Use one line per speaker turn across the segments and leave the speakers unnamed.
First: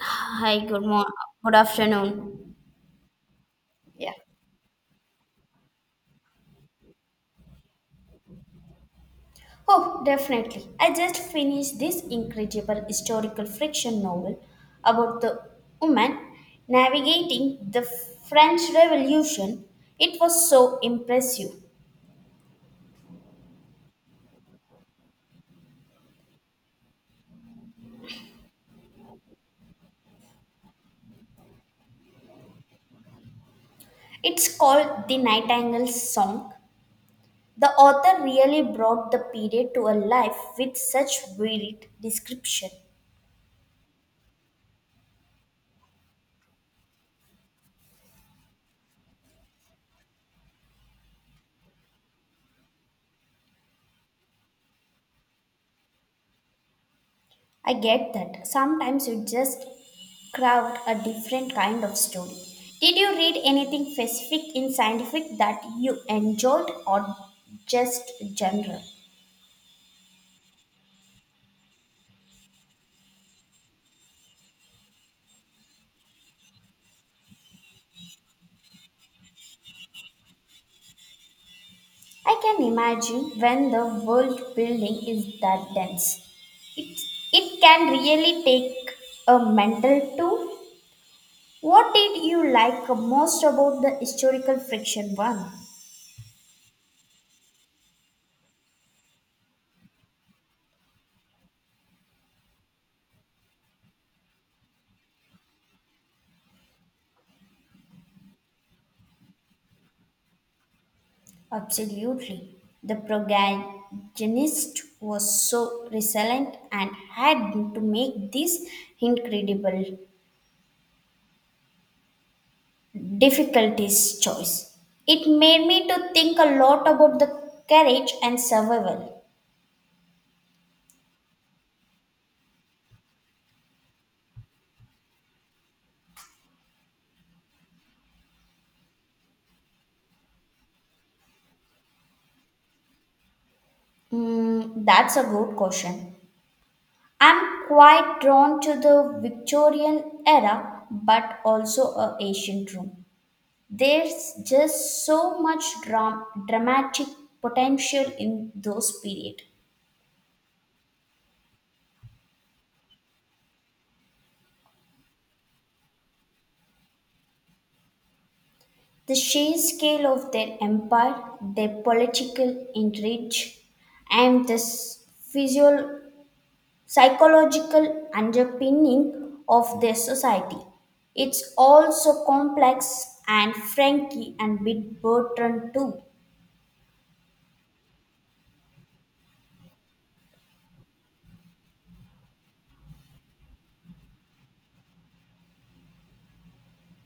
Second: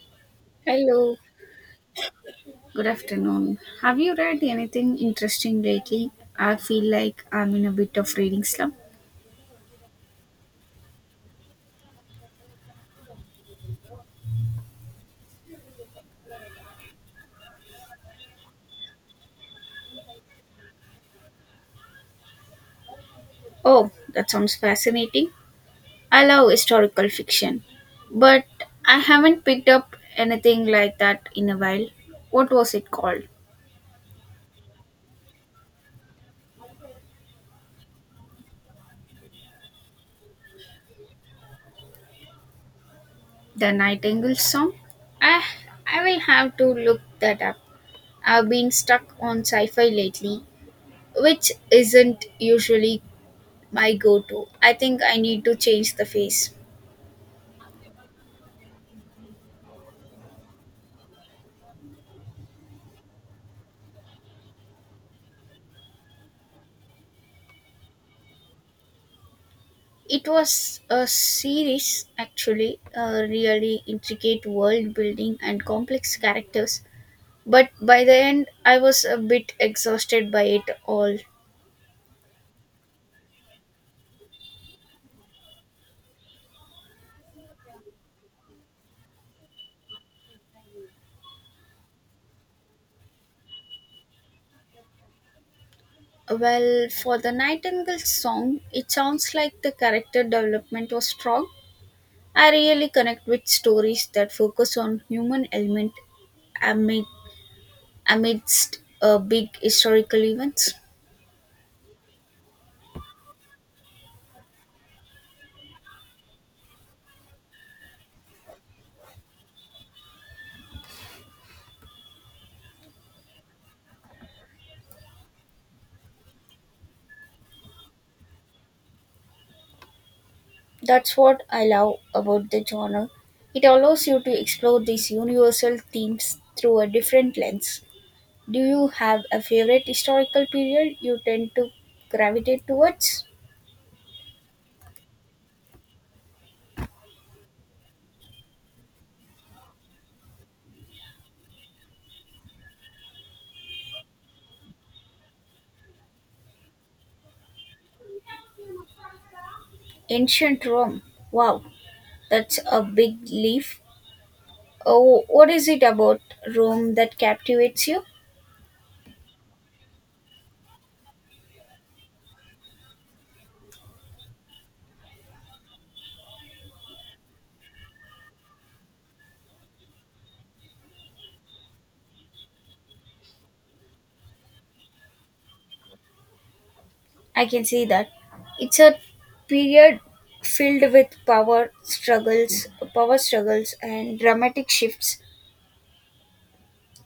Hi, good morning.
Hello,
Good afternoon.
good afternoon. Have
Yeah.
you read anything interesting lately? I feel like I'm in a bit of reading slump.
Oh, definitely. I just finished this incredible historical fiction novel about the woman navigating the French Revolution. It was so impressive.
Oh, that sounds fascinating. I love historical fiction, but I haven't picked up anything like that in a while. What was it called?
It's called The Nightingale's Song. The author really brought the period to a life with such vivid description.
The Nightingale Song? I, I will have to look that up. I've been stuck on sci fi lately, which isn't usually my go to. I think I need to change the face.
I get that. Sometimes you just craft a different kind of story. Did you read anything specific in scientific that you enjoyed or just general?
It was a series, actually, a really intricate world building and complex characters. But by the end, I was a bit exhausted by it all.
I can imagine when the world building is that dense. It, it can really take a mental toll. What did you like most about the historical fiction one?
Well, for the Nightingale song, it sounds like the character development was strong. I really connect with stories that focus on human element amid, amidst big historical events.
Absolutely. The protagonist was so resilient and had to make this incredible difficulties choice. It made me to think a lot about the courage and survival.
That's what I love about the genre. It allows you to explore these universal themes through a different lens. Do you have a favorite historical period you tend to gravitate towards?
That's a good question. I'm quite drawn to the Victorian era, but also a ancient Rome. There's just so much dramatic potential in those period.
Ancient Rome. Wow, that's a big leap. Oh, what is it about Rome that captivates you?
The sheer scale of their empire, their political intrigue, and the physio- psychological underpinning of their society. It's all so complex and franky and bit Bertrand too.
I can see that. It's a period filled with power struggles and dramatic shifts.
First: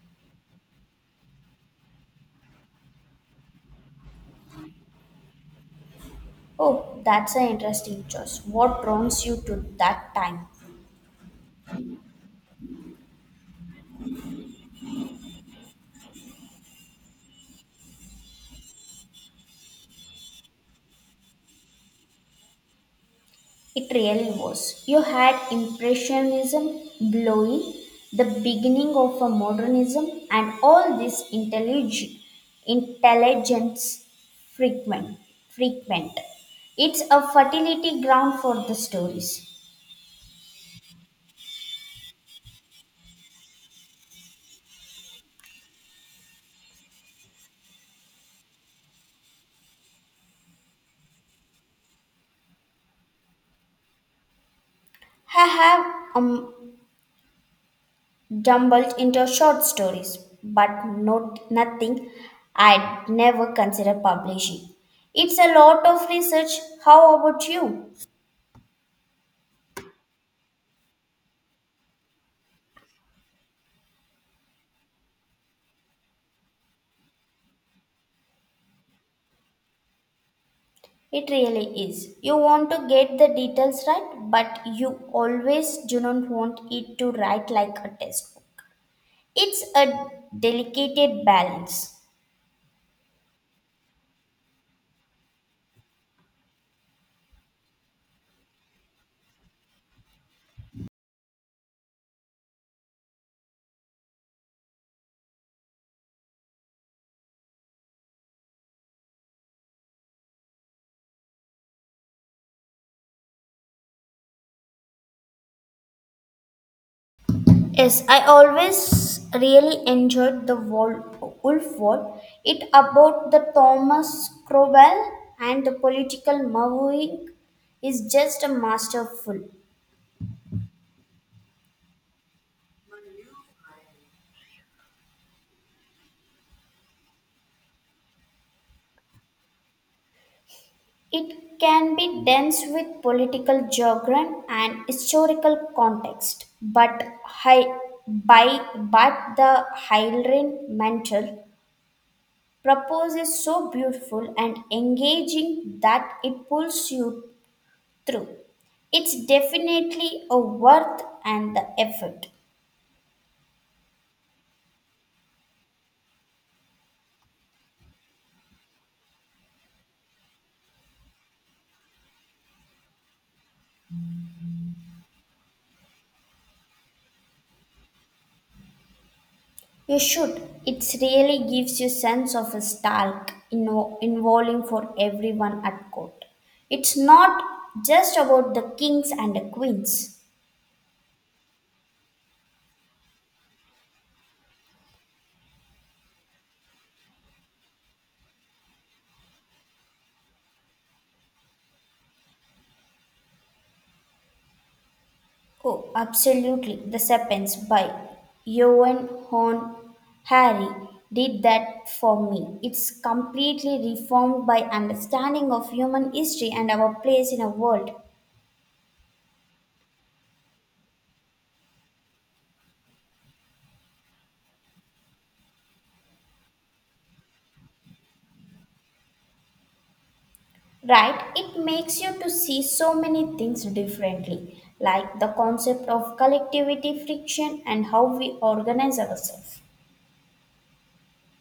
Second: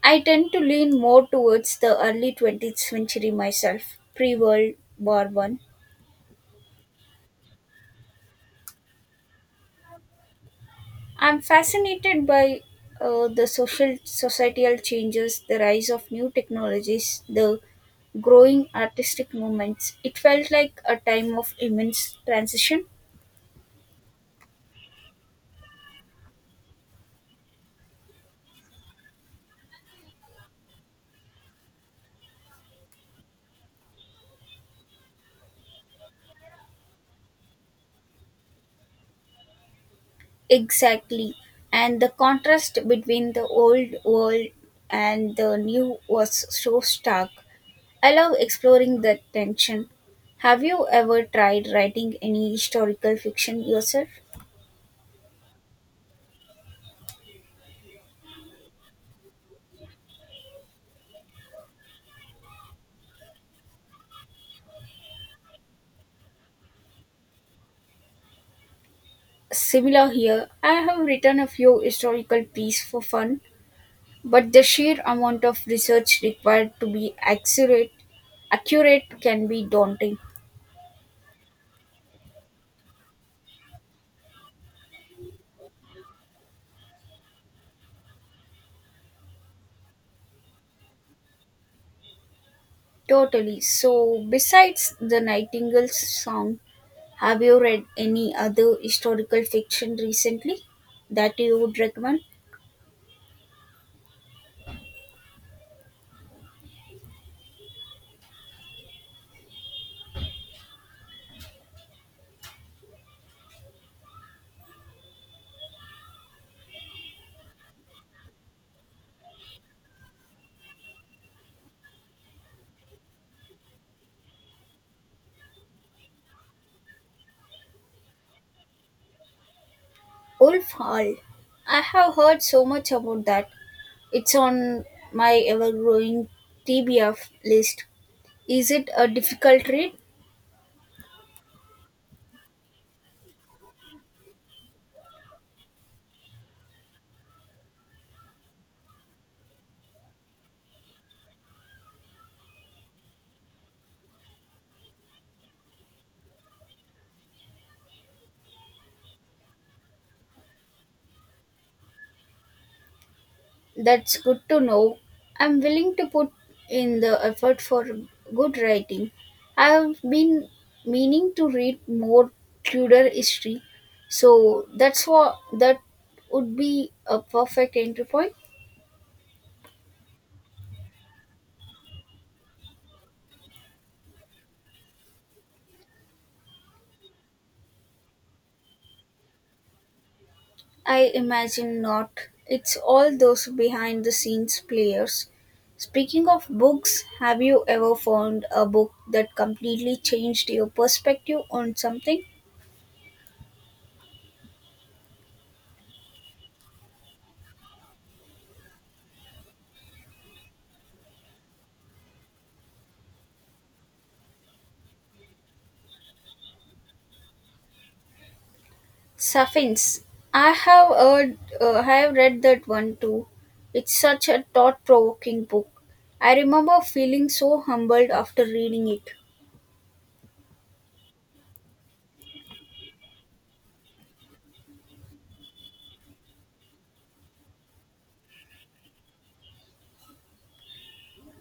I tend to lean more towards the early 20th century myself, pre World War One.
Oh, that's an interesting choice. What draws you to that time?
I'm fascinated by the social societal changes, the rise of new technologies, the growing artistic movements. It felt like a time of immense transition.
It really was. You had Impressionism blowing, the beginning of a modernism, and all this intelligence frequent. frequent. It's a fertility ground for the stories.
Exactly. And the contrast between the old world and the new was so stark. I love exploring that tension. Have you ever tried writing any historical fiction yourself?
I have um, stumbled into short stories, but not nothing I'd never consider publishing. It's a lot of research. How about you?
Similar here, I have written a few historical pieces for fun, but the sheer amount of research required to be accurate can be daunting.
It really is. You want to get the details right, but you always do not want it to write like a textbook. It's a delicate balance.
Totally. So, besides the Nightingale's song, have you read any other historical fiction recently that you would recommend?
Yes, I always really enjoyed the Wolf War. It about the Thomas Cromwell and the political moving is just a masterful.
Wolf Hall. I have heard so much about that. It's on my ever growing TBF list. Is it a difficult read?
It can be dense with political jargon and historical context, but hi- by but the Hylrin mantle proposes so beautiful and engaging that it pulls you through. It's definitely a worth and the effort.
That's good to know. I'm willing to put in the effort for good writing. I've been meaning to read more Tudor history, so that's what that would be a perfect entry point.
You should. It really gives you sense of a stark involving for everyone at court. It's not just about the kings and the queens.
I imagine not. It's all those behind the scenes players. Speaking of books, have you ever found a book that completely changed your perspective on something?
Oh, absolutely. The Serpents by Johan Horn Harry did that for me. It's completely reformed by understanding of human history and our place in a world.
Sapiens. I have heard, I have read that one too. It's such a thought provoking book. I remember feeling so humbled after reading it.
Right, it makes you to see so many things differently, like the concept of collectivity friction and how we organize ourselves.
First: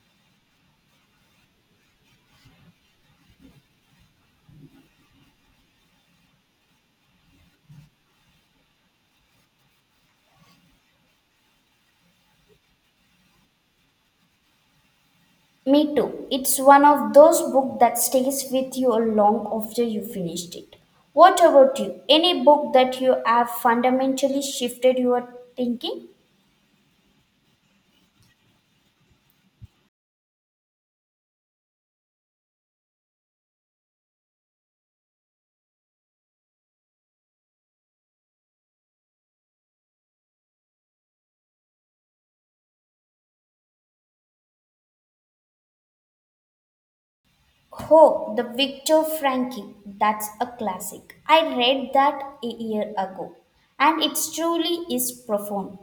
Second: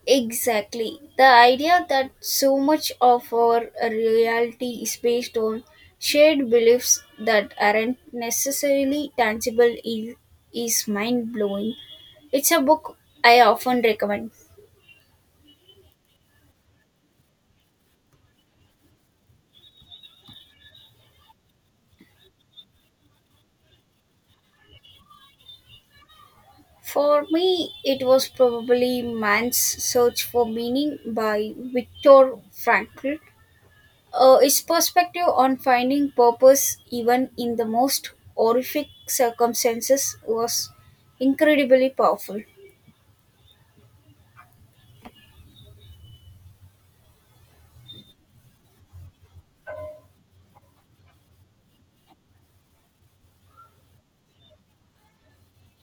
Exactly. The idea that so much of our reality is based on shared beliefs that aren't necessarily is mind blowing. It's a book I often recommend.
Me too, it's one of those books that stays with you long after you finished it. What about you, any book that you have fundamentally shifted your thinking?
For me, it was probably Man's Search for Meaning by Viktor Frankl. Its perspective on finding purpose, even in the most horrific circumstances, was incredibly powerful.
Oh, the Victor Frankie. That's a classic. I read that a year ago, and it truly is profound.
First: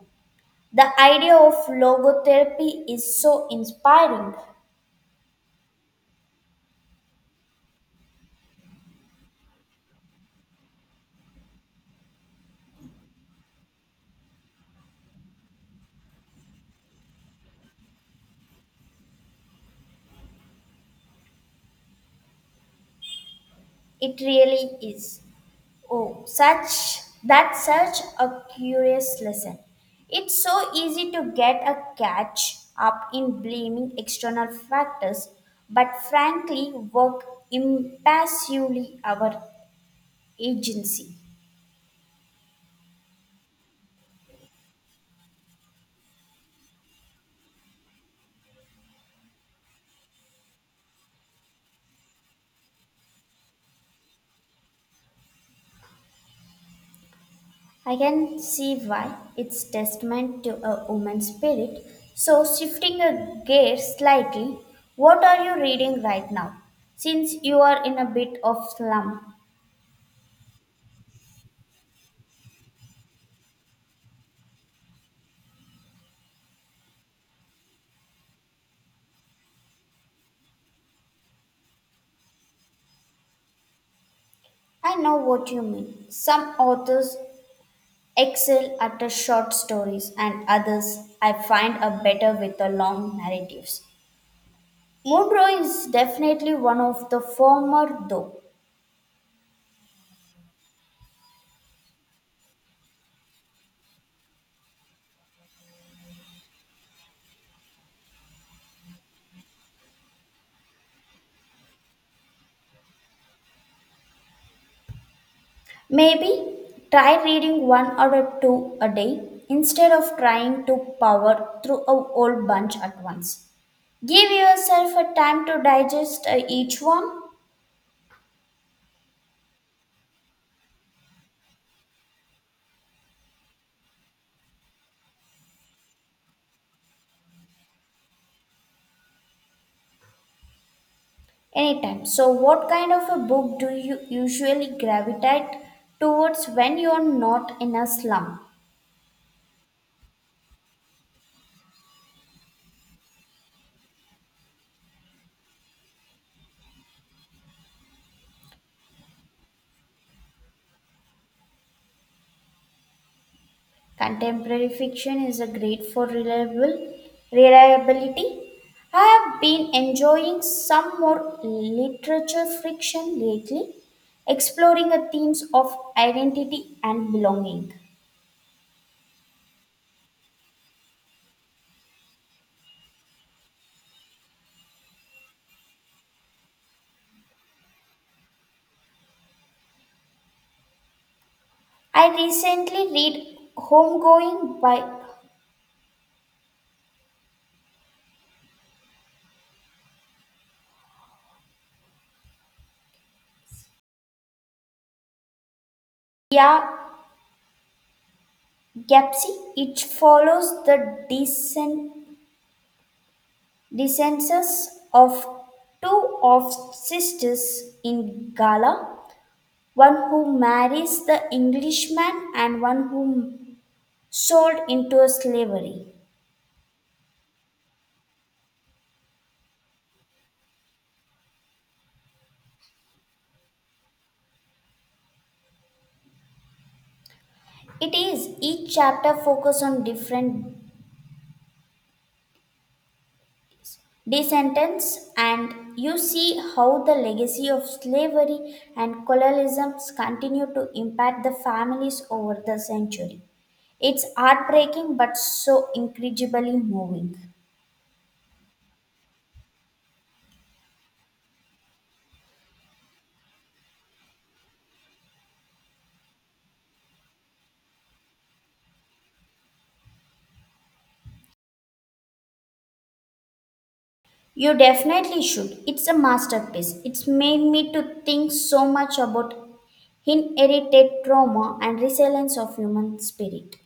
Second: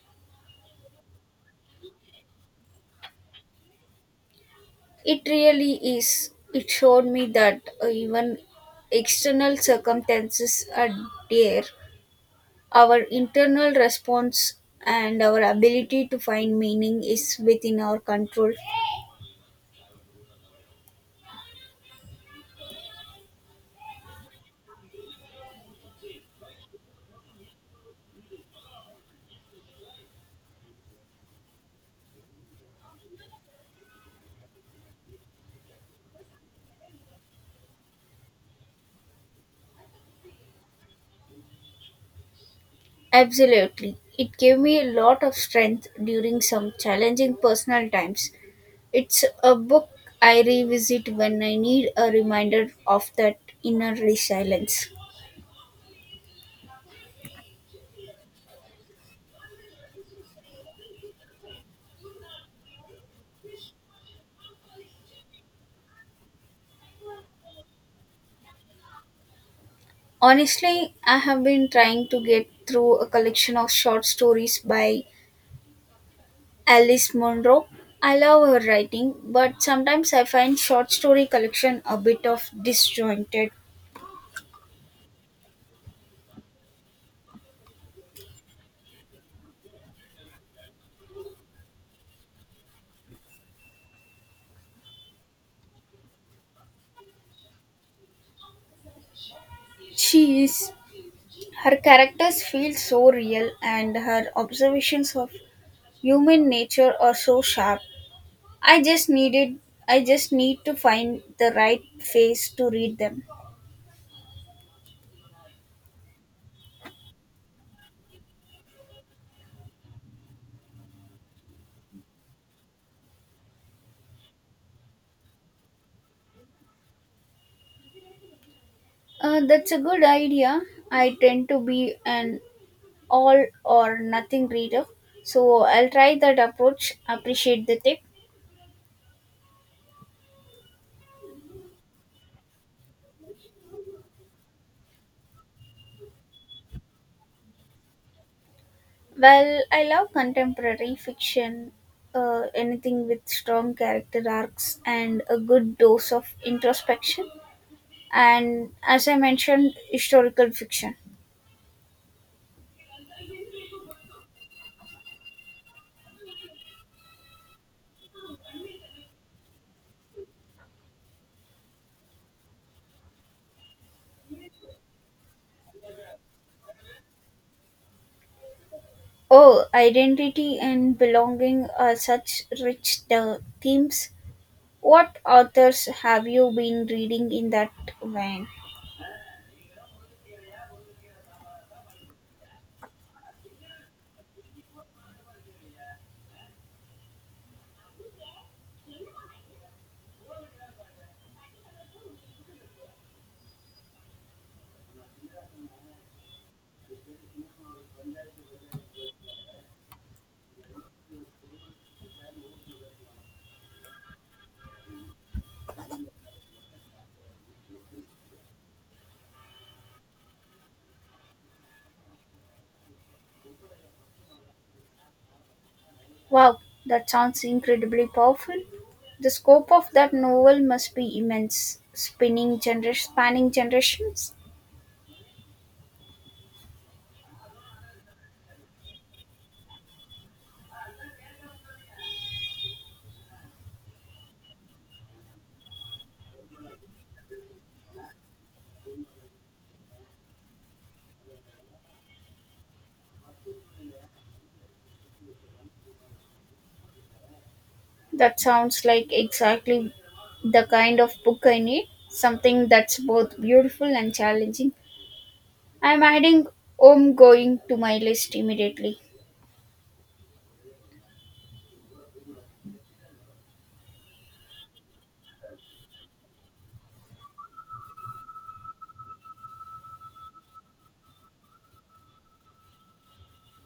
The idea of logotherapy is so inspiring.
It really is. It showed me that even external circumstances are there. Our internal response and our ability to find meaning is within our control.
It really is. Oh, such that's such a curious lesson. It's so easy to get a catch up in blaming external factors, but frankly, work impassively our agency.
Absolutely. It gave me a lot of strength during some challenging personal times. It's a book I revisit when I need a reminder of that inner resilience.
I can see why it's testament to a woman's spirit. So, shifting a gear slightly, what are you reading right now? Since you are in a bit of slump,
Honestly, I have been trying to get through a collection of short stories by Alice Munro. I love her writing, but sometimes I find short story collection a bit of disjointed.
I know what you mean. Some authors excel at the short stories, and others I find are better with the long narratives. Munro is definitely one of the former, though.
She is her characters feel so real and her observations of human nature are so sharp. I just needed I just need to find the right face to read them.
Maybe try reading one or two a day instead of trying to power through a whole bunch at once. Give yourself a time to digest each one
That's a good idea. I tend to be an all or nothing reader. So I'll try that approach, appreciate the tip.
anytime. So, what kind of a book do you usually gravitate towards when you're not in a slump?
Well, I love contemporary fiction, anything with strong character arcs and a good dose of introspection. And as I mentioned, historical fiction.
Contemporary fiction is a great for reliable reliability. I have been enjoying some more literature fiction lately, exploring the themes of identity and belonging.
Oh, identity and belonging are such rich the themes. What authors have you been reading in that vein?
I recently read Homegoing by Dia Gapsi. It follows the descendants of two of sisters in Gala one who marries the Englishman and one who sold into slavery.
Wow, that sounds incredibly powerful. The scope of that novel must be immense, spanning generations.
It is each chapter focus on different descendants and you see how the legacy of slavery and colonialism continue to impact the families over the century. It's heartbreaking but so incredibly moving.
That sounds like exactly the kind of book I need, something that's both beautiful and challenging. I'm adding Home Going to my list immediately.
You definitely should. It's a masterpiece. It's made me to think so much about inherited trauma and resilience of human spirit.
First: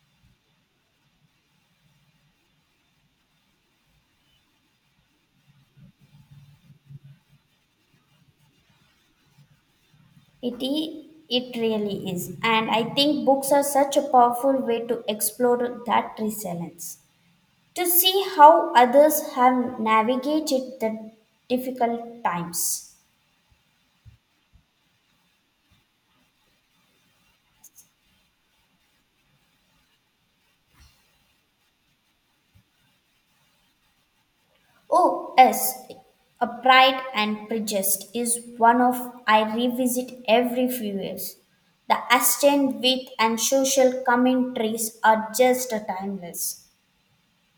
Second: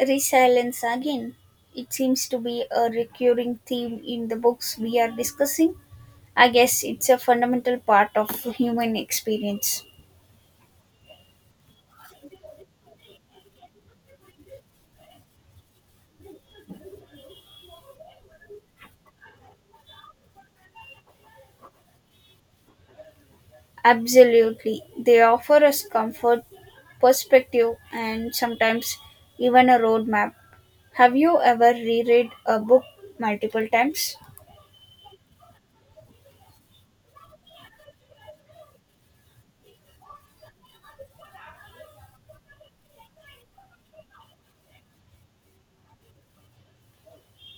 Resilience again. It seems to be a recurring theme in the books we are discussing. I guess it's a fundamental part of human experience.
It i- it really is. And I think books are such a powerful way to explore that resilience. To see how others have navigated the difficult times.
Absolutely. They offer us comfort, perspective, and sometimes even a roadmap. Have you ever reread a book multiple times?
Oh, yes. A Pride and Prejudice is one of I revisit every few years. The Ashton wit and social commentaries are just timeless.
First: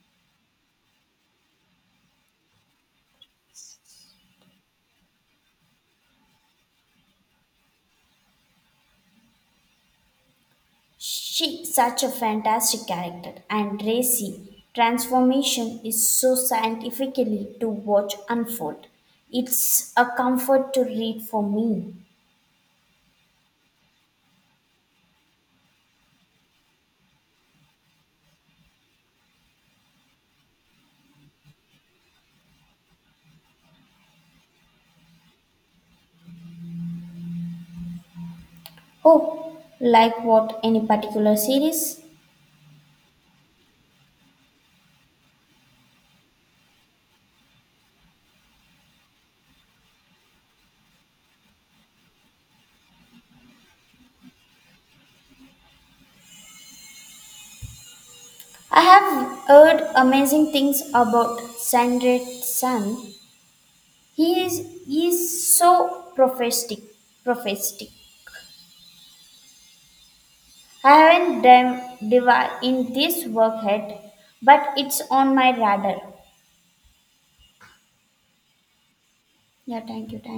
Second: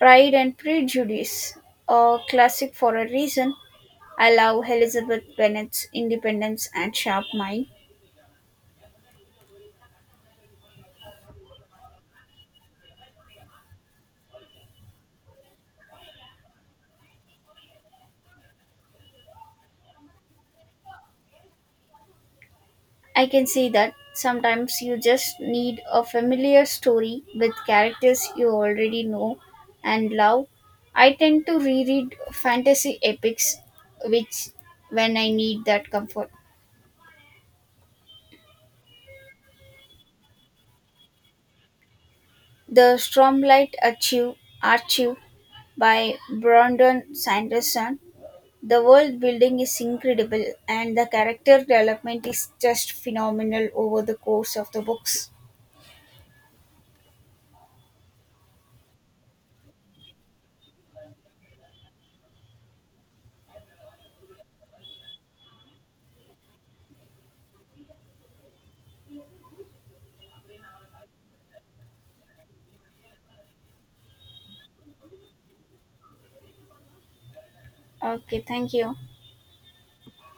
Pride and Prejudice, a classic for a reason. I love Elizabeth Bennet's independence and sharp mind.
She such a fantastic character and Racy transformation is so scientifically to watch unfold. It's a comfort to read for me.
I can see that sometimes you just need a familiar story with characters you already know and love. I tend to reread fantasy epics which when I need that comfort.
Oh, like what any particular series?
The Stormlight Archive by Brandon Sanderson. The world building is incredible and the character development is just phenomenal over the course of the books.
I have heard amazing things about Sandrate San. He is so prophetic. I haven't done in this work yet, but it's on my radar.
Okay, thank you.
Yeah, thank you, thank you.